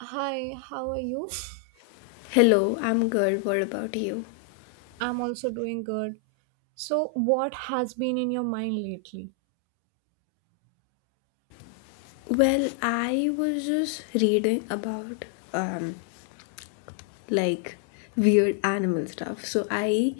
Hi, how are you? Hello, I'm good. What about you? I'm also doing good. So, what has been in your mind lately? Well, I was just reading about um like weird animal stuff. So I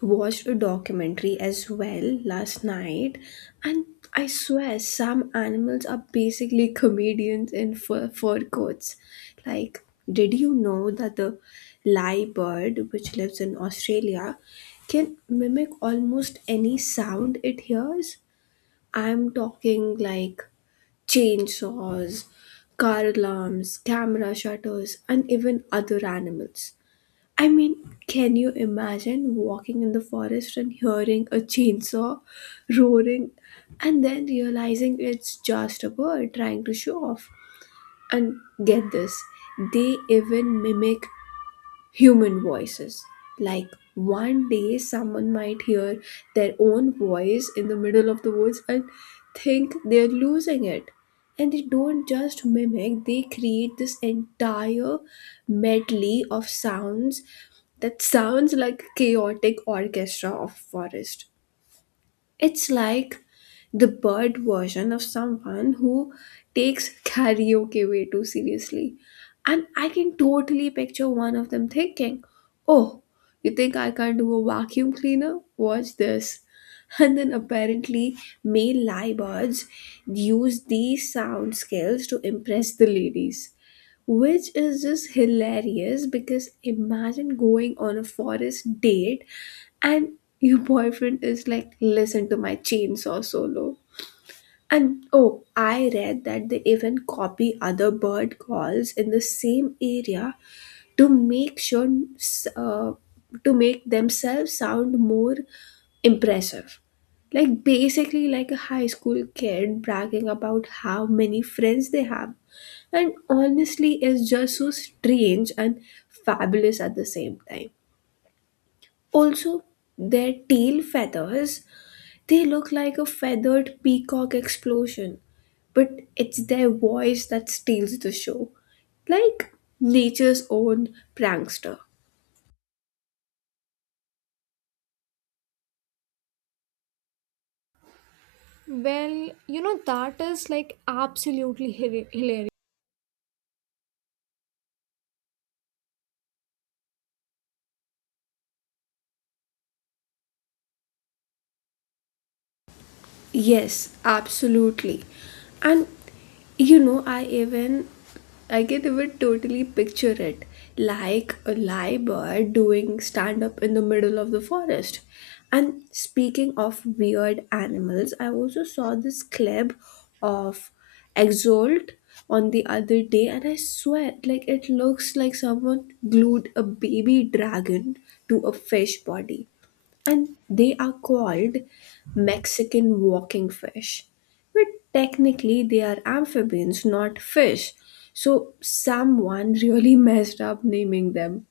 watched a documentary as well last night, and I swear some animals are basically comedians in fur coats. Like, did you know that the lyrebird, which lives in Australia, can mimic almost any sound it hears? I'm talking like chainsaws, car alarms, camera shutters, and even other animals. I mean, can you imagine walking in the forest and hearing a chainsaw roaring and then realizing it's just a bird trying to show off? And get this, they even mimic human voices. Like one day, someone might hear their own voice in the middle of the woods and think they're losing it. And they don't just mimic, they create this entire medley of sounds that sounds like a chaotic orchestra of forest. It's like the bird version of someone who takes karaoke way too seriously. And I can totally picture one of them thinking, "Oh, you think I can't do a vacuum cleaner? Watch this." And then apparently, male lyrebirds use these sound skills to impress the ladies, which is just hilarious because imagine going on a forest date and your boyfriend is like, "Listen to my chainsaw solo." And oh, I read that they even copy other bird calls in the same area to make sure, uh, to make themselves sound more impressive, basically like a high school kid bragging about how many friends they have. And honestly, is just so strange and fabulous at the same time. Also, their tail feathers, they look like a feathered peacock explosion, but it's their voice that steals the show. Like nature's own prankster. Well, that is like absolutely hilarious. Yes, absolutely. And you know, I can even totally picture it, like a lyrebird doing stand up in the middle of the forest. And speaking of weird animals, I also saw this clip of Exalt on the other day, and I swear, like it looks like someone glued a baby dragon to a fish body, and they are called Mexican walking fish. But technically, they are amphibians, not fish. So, someone really messed up naming them.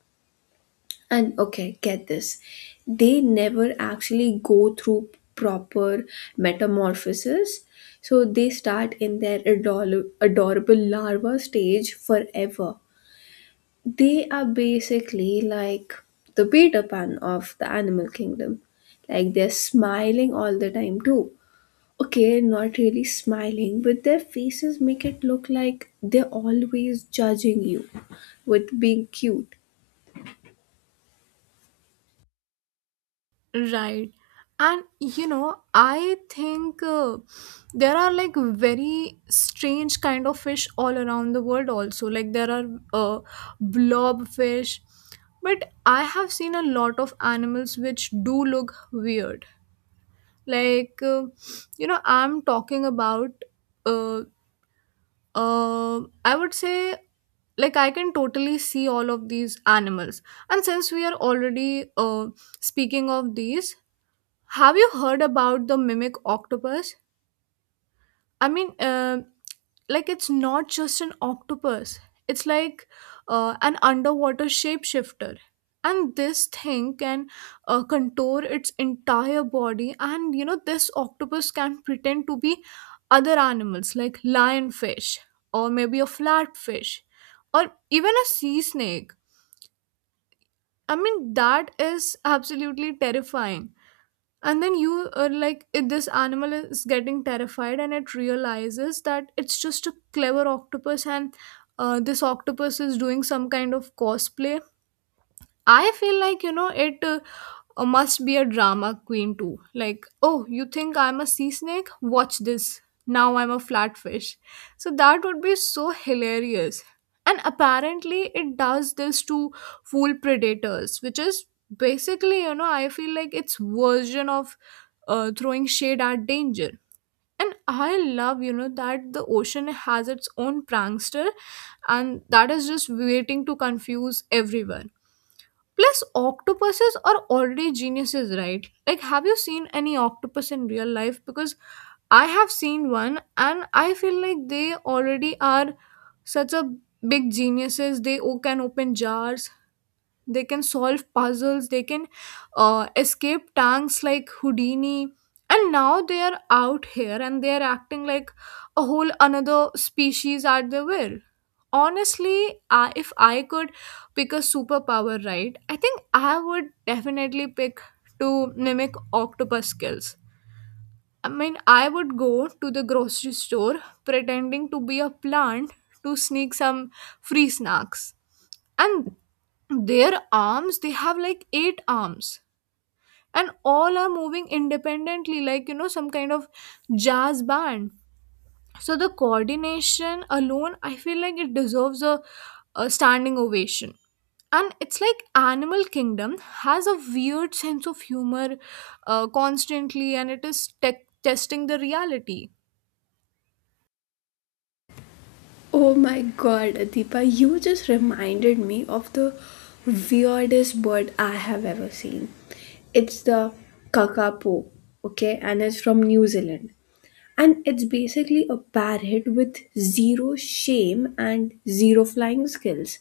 And okay, get this, they never actually go through proper metamorphosis. So, they start in their adorable larva stage forever. They are basically like the Peter Pan of the animal kingdom. Like they're smiling all the time too. Okay, not really smiling, but their faces make it look like they're always judging you with being cute. Right. And I think there are like very strange kind of fish all around the world also. Like there are uh, blob fish, but I have seen a lot of animals which do look weird. Like I'm talking about uh, I would say, like, I can totally see all of these animals. And since we are already speaking of these, have you heard about the mimic octopus? I mean, like, it's not just an octopus. It's like an underwater shapeshifter. And this thing can contour its entire body. And this octopus can pretend to be other animals like lionfish or maybe a flatfish or even a sea snake. I mean, that is absolutely terrifying, and then you are like this animal is getting terrified, and it realizes that it's just a clever octopus. And this octopus is doing some kind of cosplay. I feel like, it, or must be a drama queen too. Like, oh, you think I'm a sea snake? Watch this. Now I'm a flatfish. So that would be so hilarious. And apparently, it does this to fool predators, which is basically, I feel like its version of throwing shade at danger. And I love that the ocean has its own prankster, and that is just waiting to confuse everyone. Plus, octopuses are already geniuses, right? Like, have you seen any octopus in real life? Because I have seen one, and I feel like they already are such a big geniuses. They can open jars, they can solve puzzles, they can escape tanks like Houdini. And now they are out here and they are acting like a whole another species at their will. Honestly, if I could pick a superpower, right, I think I would definitely pick to mimic octopus skills. I mean, I would go to the grocery store pretending to be a plant to sneak some free snacks. And their arms, they have like eight arms, and all are moving independently, like, some kind of jazz band. So the coordination alone, I feel like it deserves a standing ovation. And it's like animal kingdom has a weird sense of humor constantly, and it is tech testing the reality. Oh my god, Adipa, you just reminded me of the weirdest bird I have ever seen. It's the kakapo, okay, and it's from New Zealand. And it's basically a parrot with zero shame and zero flying skills.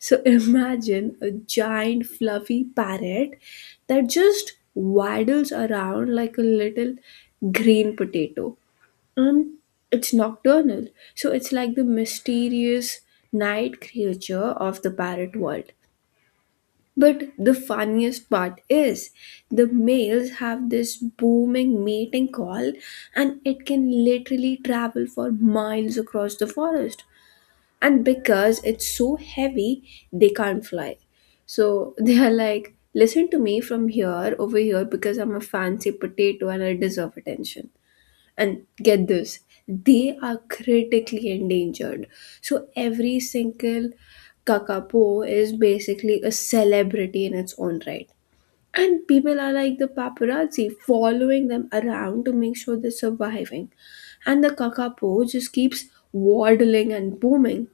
So imagine a giant fluffy parrot that just waddles around like a little green potato. And it's nocturnal. So it's like the mysterious night creature of the parrot world. But the funniest part is the males have this booming mating call, and it can literally travel for miles across the forest. And because it's so heavy, they can't fly. So they are like, "Listen to me from here over here because I'm a fancy potato and I deserve attention." And get this, they are critically endangered. So every single kakapo is basically a celebrity in its own right. And people are like the paparazzi following them around to make sure they're surviving. And the kakapo just keeps waddling and booming,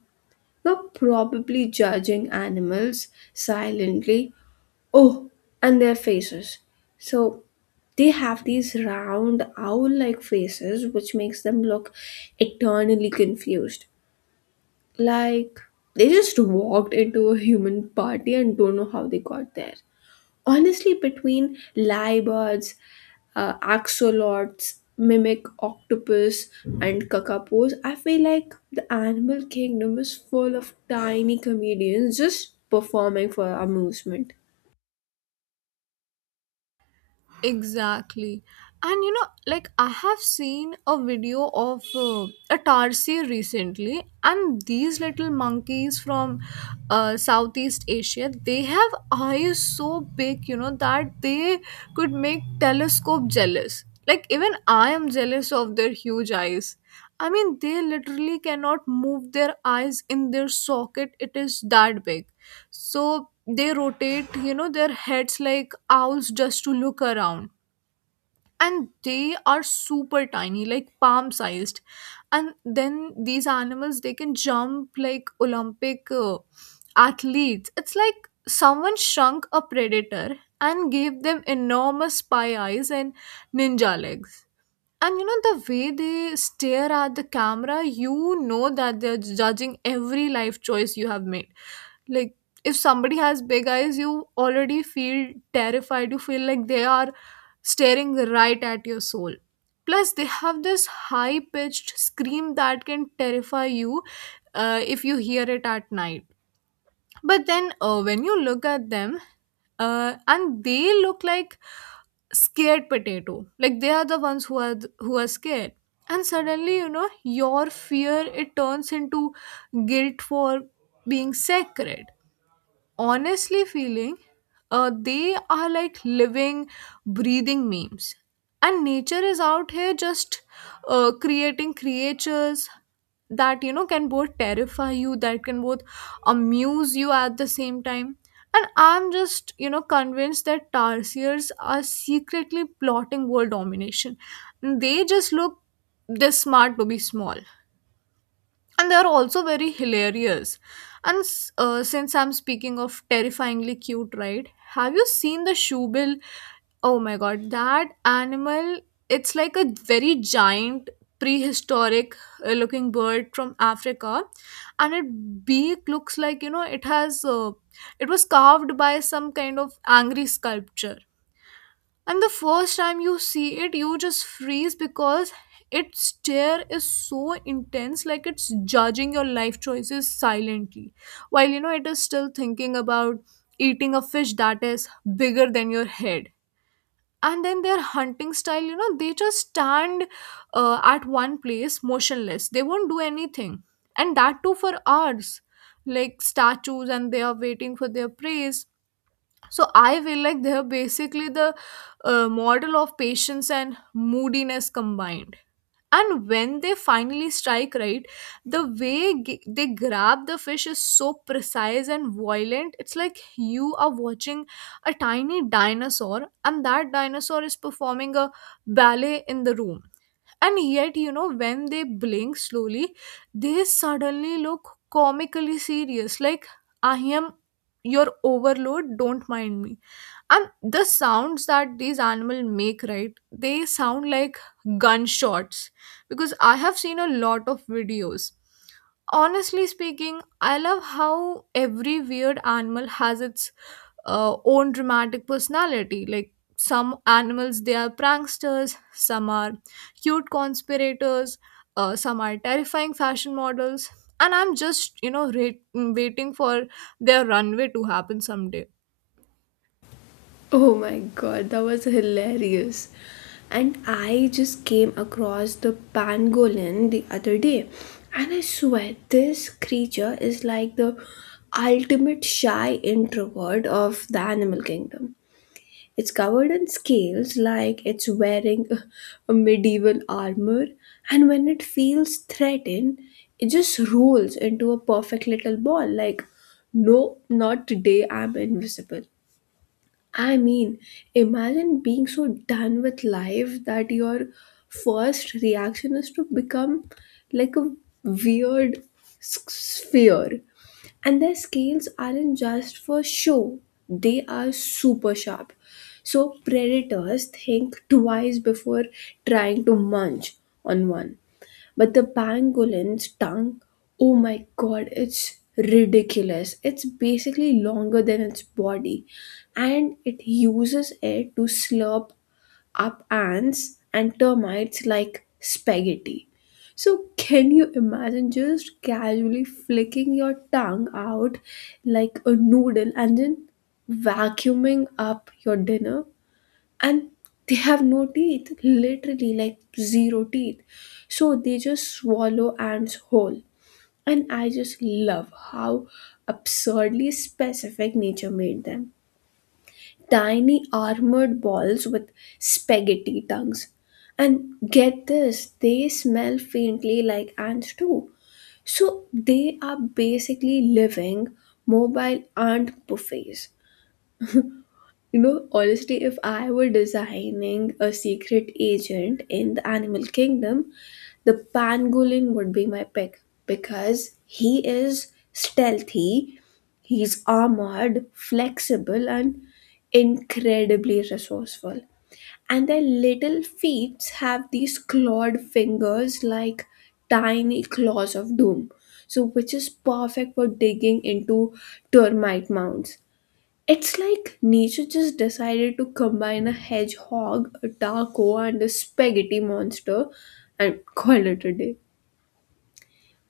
now probably judging animals silently. Oh, and their faces. So they have these round owl-like faces which makes them look eternally confused. Like they just walked into a human party and don't know how they got there. Honestly, between lyrebirds, axolots, mimic octopus, and kakapos, I feel like the animal kingdom is full of tiny comedians just performing for amusement. Exactly. And like, I have seen a video of a tarsier recently, and these little monkeys from Southeast Asia, they have eyes so big that they could make telescope jealous. Like, even I am jealous of their huge eyes. I mean, they literally cannot move their eyes in their socket. It is that big. So they rotate, their heads like owls just to look around. And they are super tiny, like palm sized. And then these animals, they can jump like Olympic athletes. It's like someone shrunk a predator and gave them enormous spy eyes and ninja legs. And the way they stare at the camera, you know that they're judging every life choice you have made. Like, if somebody has big eyes, you already feel terrified. You feel like they are staring right at your soul. Plus, they have this high pitched scream that can terrify you if you hear it at night. But then when you look at them and they look like scared potato, like they are the ones who are who are scared. And suddenly, your fear, it turns into guilt for being sacred. Honestly feeling, they are like living breathing memes, and nature is out here just creating creatures that can both terrify you, that can both amuse you at the same time. And I'm just convinced that tarsiers are secretly plotting world domination. They just look this smart to be small, and they are also very hilarious. And since I'm speaking of terrifyingly cute, right, have you seen the shoebill? Oh my god, that animal, it's like a very giant prehistoric looking bird from Africa. And its beak looks like, it was carved by some kind of angry sculpture. And the first time you see it, you just freeze because its stare is so intense, like it's judging your life choices silently, while, it is still thinking about eating a fish that is bigger than your head. And then their hunting style, they just stand at one place motionless, they won't do anything. And that too for hours, like statues, and they are waiting for their prey. So I feel like they're basically the model of patience and moodiness combined. And when they finally strike, right, the way they grab the fish is so precise and violent. It's like you are watching a tiny dinosaur, and that dinosaur is performing a ballet in the room. And yet, when they blink slowly, they suddenly look comically serious. Like, I am your overload, don't mind me. And the sounds that these animals make, right, they sound like gunshots, because I have seen a lot of videos. Honestly speaking, I love how every weird animal has its own dramatic personality. Like, some animals, they are pranksters, some are cute conspirators, some are terrifying fashion models. And I'm just waiting for their runway to happen someday. Oh my god, that was hilarious. And I just came across the pangolin the other day. And I swear, this creature is like the ultimate shy introvert of the animal kingdom. It's covered in scales like it's wearing a medieval armor, and when it feels threatened, it just rolls into a perfect little ball like, "No, not today, I'm invisible." I mean, imagine being so done with life that your first reaction is to become like a weird sphere. And their scales aren't just for show, they are super sharp. So predators think twice before trying to munch on one. But the pangolin's tongue, oh my god, it's ridiculous. It's basically longer than its body, and it uses it to slurp up ants and termites like spaghetti. So, can you imagine just casually flicking your tongue out like a noodle and then vacuuming up your dinner? And they have no teeth, literally like zero teeth, so they just swallow ants whole. And I just love how absurdly specific nature made them, tiny armored balls with spaghetti tongues. And get this, they smell faintly like ants too, so they are basically living mobile ant buffets. You know, honestly, if I were designing a secret agent in the animal kingdom, the pangolin would be my pick because he is stealthy, he's armored, flexible, and incredibly resourceful. And their little feet have these clawed fingers like tiny claws of doom, so which is perfect for digging into termite mounds. It's like nature just decided to combine a hedgehog, a taco, and a spaghetti monster and call it a day.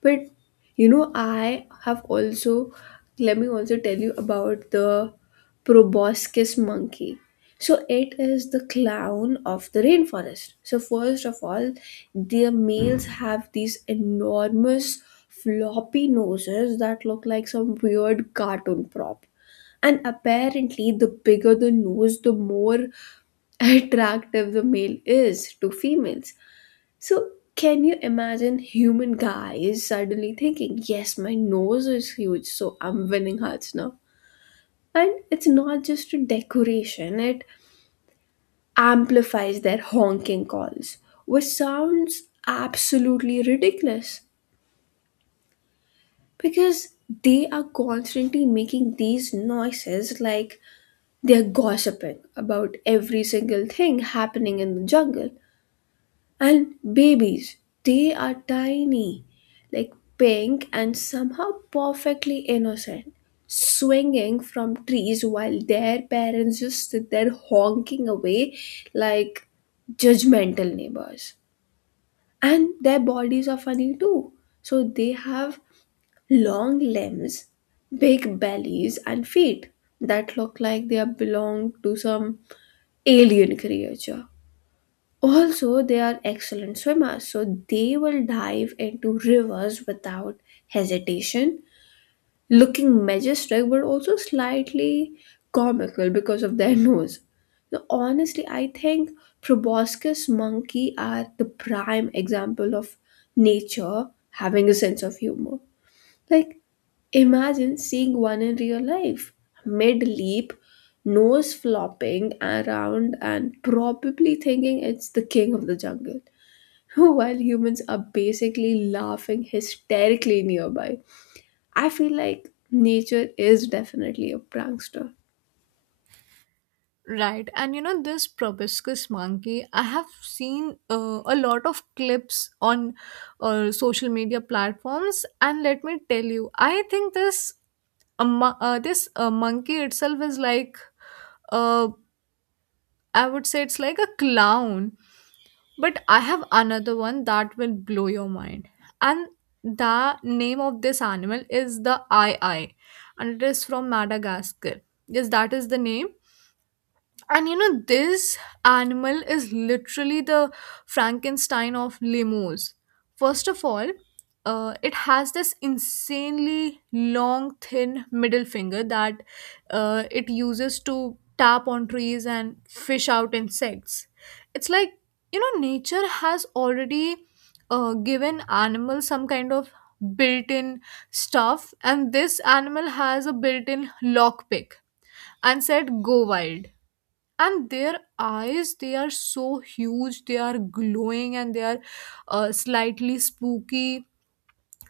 But you know, I have also let me also tell you about the proboscis monkey. So it is the clown of the rainforest. So first of all, their males have these enormous floppy noses that look like some weird cartoon prop. And apparently, the bigger the nose, the more attractive the male is to females. So, can you imagine human guys suddenly thinking, "Yes, my nose is huge, so I'm winning hearts now." And it's not just a decoration, it amplifies their honking calls, which sounds absolutely ridiculous because they are constantly making these noises like they're gossiping about every single thing happening in the jungle. And babies, they are tiny, like pink and somehow perfectly innocent, swinging from trees while their parents just sit there honking away like judgmental neighbors. And their bodies are funny too. So they have long limbs, big bellies, and feet that look like they belong to some alien creature. Also, they are excellent swimmers, so they will dive into rivers without hesitation, looking majestic but also slightly comical because of their nose. Now, honestly, I think proboscis monkey are the prime example of nature having a sense of humor. Like, imagine seeing one in real life, mid leap, nose flopping around, and probably thinking it's the king of the jungle, while humans are basically laughing hysterically nearby. I feel like nature is definitely a prankster. Right, and this proboscis monkey. I have seen a lot of clips on social media platforms, and let me tell you, I think this monkey itself is like, uh, I would say it's like a clown. But I have another one that will blow your mind, and the name of this animal is the eye eye, and it is from Madagascar. Yes, that is the name. And this animal is literally the Frankenstein of lemurs. First of all, it has this insanely long, thin middle finger that it uses to tap on trees and fish out insects. It's like, nature has already given animals some kind of built in stuff, and this animal has a built in lockpick and said, go wild. And their eyes, they are so huge, they are glowing, and they are slightly spooky,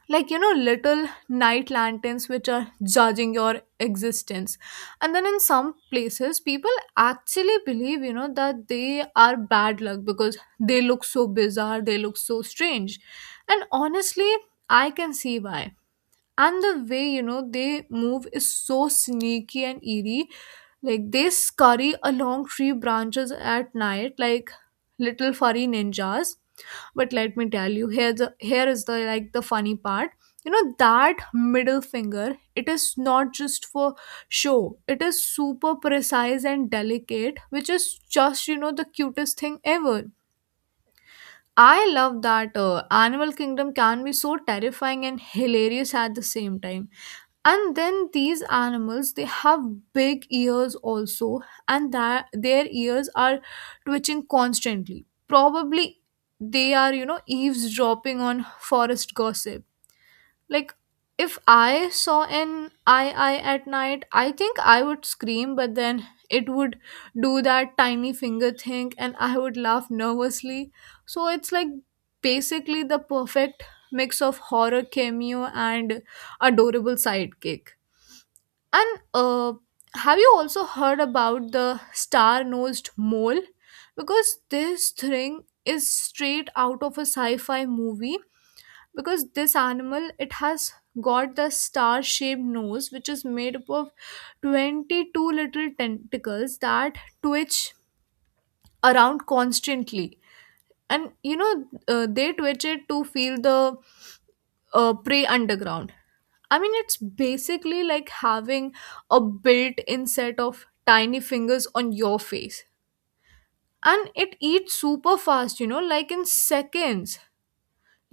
like little night lanterns, which are judging your existence. And then in some places, people actually believe that they are bad luck because they look so bizarre, they look so strange. And honestly, I can see why. And the way they move is so sneaky and eerie, like they scurry along tree branches at night like little furry ninjas. But let me tell you, here, the here is the, like, the funny part. You know that middle finger, it is not just for show, it is super precise and delicate, which is just the cutest thing ever. I love that animal kingdom can be so terrifying and hilarious at the same time. And then these animals, they have big ears also, and that their ears are twitching constantly, probably they are eavesdropping on forest gossip. Like, if I saw an ii at night, I think I would scream, but then it would do that tiny finger thing and I would laugh nervously. So it's like basically the perfect mix of horror cameo and adorable sidekick. And have you also heard about the star nosed mole? Because this thing is straight out of a sci fi movie. Because this animal, it has got the star shaped nose, which is made up of 22 little tentacles that twitch around constantly. And they twitch it to feel the prey underground. I mean, it's basically like having a built in set of tiny fingers on your face. And it eats super fast, like in seconds.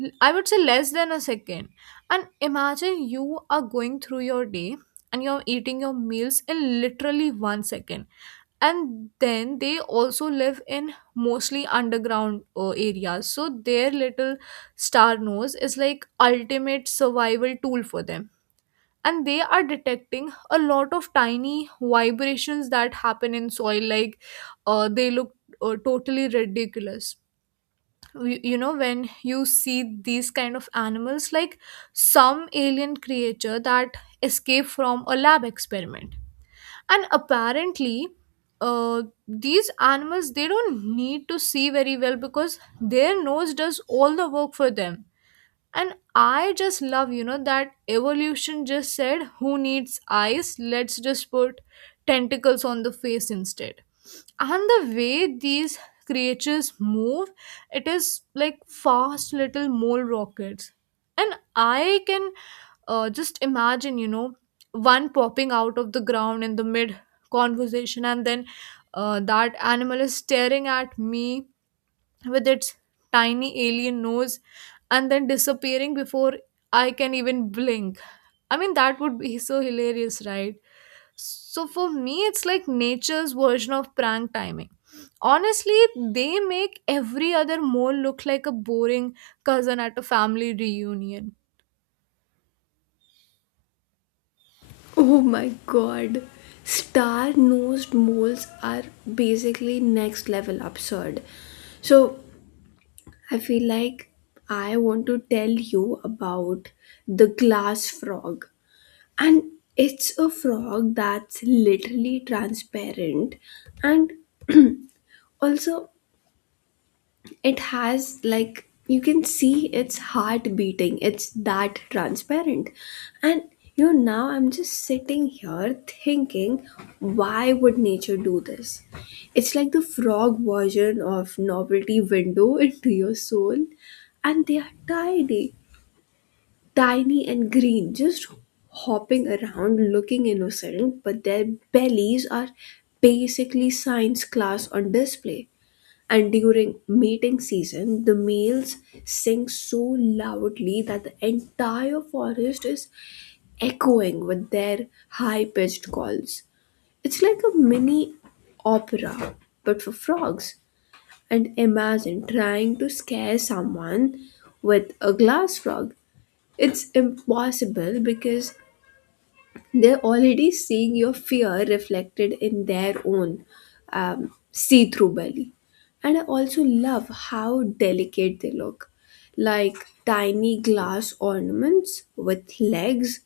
I would say less than a second. And imagine you are going through your day and you're eating your meals in literally 1 second. And then they also live in mostly underground areas. So their little star nose is like ultimate survival tool for them, and they are detecting a lot of tiny vibrations that happen in soil, like, they look totally ridiculous. You, you know, when you see these kind of animals, like some alien creature that escaped from a lab experiment. And apparently, uh, these animals, they don't need to see very well because their nose does all the work for them. And I just love that evolution just said, who needs eyes? Let's just put tentacles on the face instead. And the way these creatures move, it is like fast little mole rockets. And I can, just imagine, one popping out of the ground in the mid conversation, and then that animal is staring at me with its tiny alien nose and then disappearing before I can even blink. I mean, that would be so hilarious, right? So for me, it's like nature's version of prank timing. Honestly, they make every other mole look like a boring cousin at a family reunion. Oh my god. Star nosed moles are basically next level absurd. So I feel like I want to tell you about the glass frog. And it's a frog that's literally transparent, and also it has, like, you can see its heart beating, it's that transparent. And you know, now I'm just sitting here thinking, why would nature do this? It's like the frog version of novelty window into your soul. And they are tiny, tiny and green, just hopping around looking innocent, but their bellies are basically science class on display. And during mating season, the males sing so loudly that the entire forest is echoing with their high pitched calls. It's like a mini opera, but for frogs. And imagine trying to scare someone with a glass frog. It's impossible because they're already seeing your fear reflected in their own see through belly. And I also love how delicate they look, like tiny glass ornaments with legs.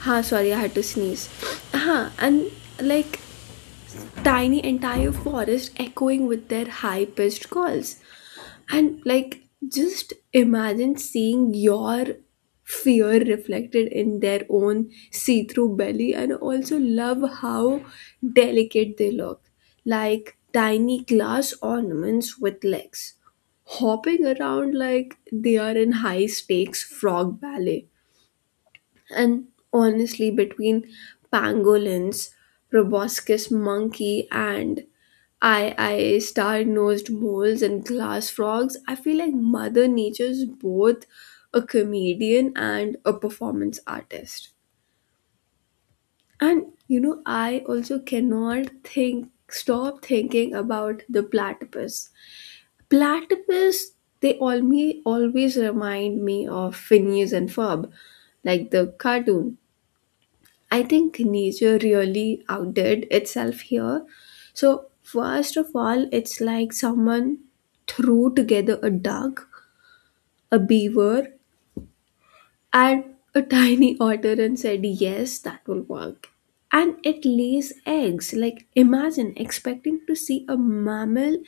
Ha, sorry, I had to sneeze. Ha, and like tiny entire forest echoing with their high pitched calls. And like, just imagine seeing your fear reflected in their own see through belly, and also love how delicate they look like tiny glass ornaments with legs, hopping around like they are in high stakes frog ballet. And honestly, between pangolins, proboscis monkey, and I star-nosed moles and glass frogs, I feel like Mother Nature is both a comedian and a performance artist. And you know, I also cannot think stop thinking about the platypus. Platypus, they all me always remind me of Phineas and Ferb, like the cartoon. I think nature really outdid itself here. So, first of all, it's like someone threw together a duck, a beaver, and a tiny otter and said, "Yes, that will work." And it lays eggs. Like, imagine expecting to see a mammal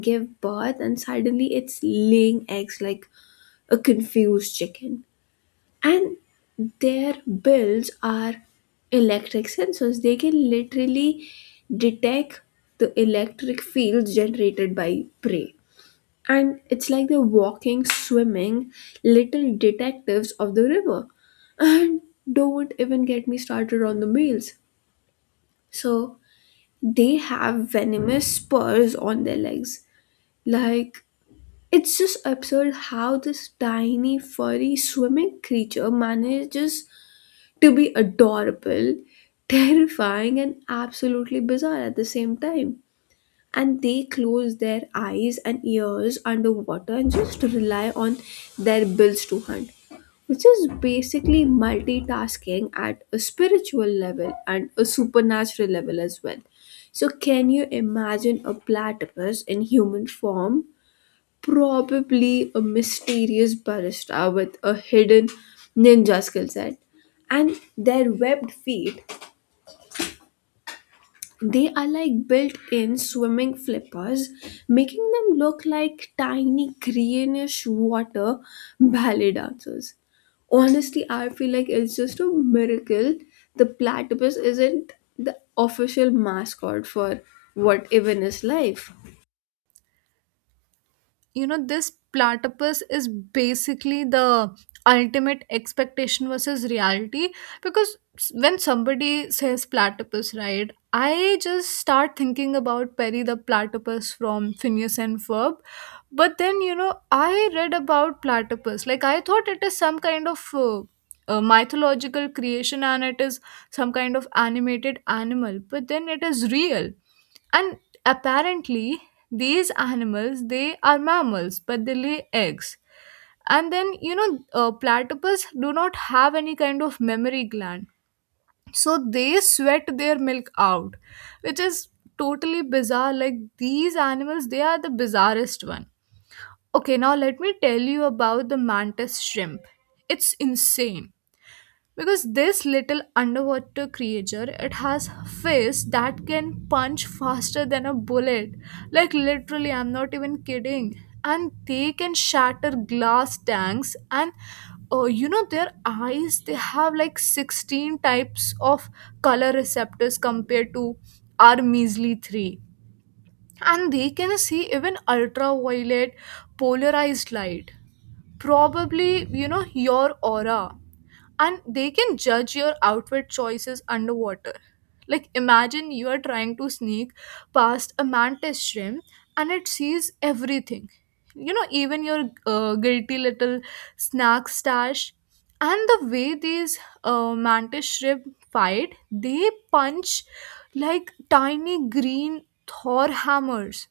give birth, and suddenly it's laying eggs like a confused chicken. And their bills are electric sensors, they can literally detect the electric fields generated by prey, and it's like the walking swimming little detectives of the river. And don't even get me started on the males. So they have venomous spurs on their legs. Like, it's just absurd how this tiny furry swimming creature manages to be adorable, terrifying, and absolutely bizarre at the same time. And they close their eyes and ears underwater and just rely on their bills to hunt, which is basically multitasking at a spiritual level and a supernatural level as well. So, can you imagine a platypus in human form, probably a mysterious barista with a hidden ninja skill set. And their webbed feet, they are like built in swimming flippers, making them look like tiny greenish water ballet dancers. Honestly, I feel like it's just a miracle the platypus isn't the official mascot for what even is life. You know, this platypus is basically the ultimate expectation versus reality, because when somebody says platypus, right, I just start thinking about Perry the Platypus from Phineas and Ferb. But then, I read about platypus, like, I thought it is some kind of a mythological creation, and it is some kind of animated animal, but then it is real. And apparently, these animals, they are mammals, but they lay eggs. And then, platypus do not have any kind of memory gland, so they sweat their milk out, which is totally bizarre. Like, these animals, they are the bizarrest one. Okay, now let me tell you about the mantis shrimp. It's insane, because this little underwater creature, it has fists that can punch faster than a bullet, like literally, I'm not even kidding. And they can shatter glass tanks. And their eyes, they have like 16 types of color receptors compared to our measly 3, and they can see even ultraviolet polarized light, probably, your aura. And they can judge your outfit choices underwater. Like, imagine you are trying to sneak past a mantis shrimp and it sees everything, even your guilty little snack stash. And the way these mantis shrimp fight, they punch like tiny green Thor hammers.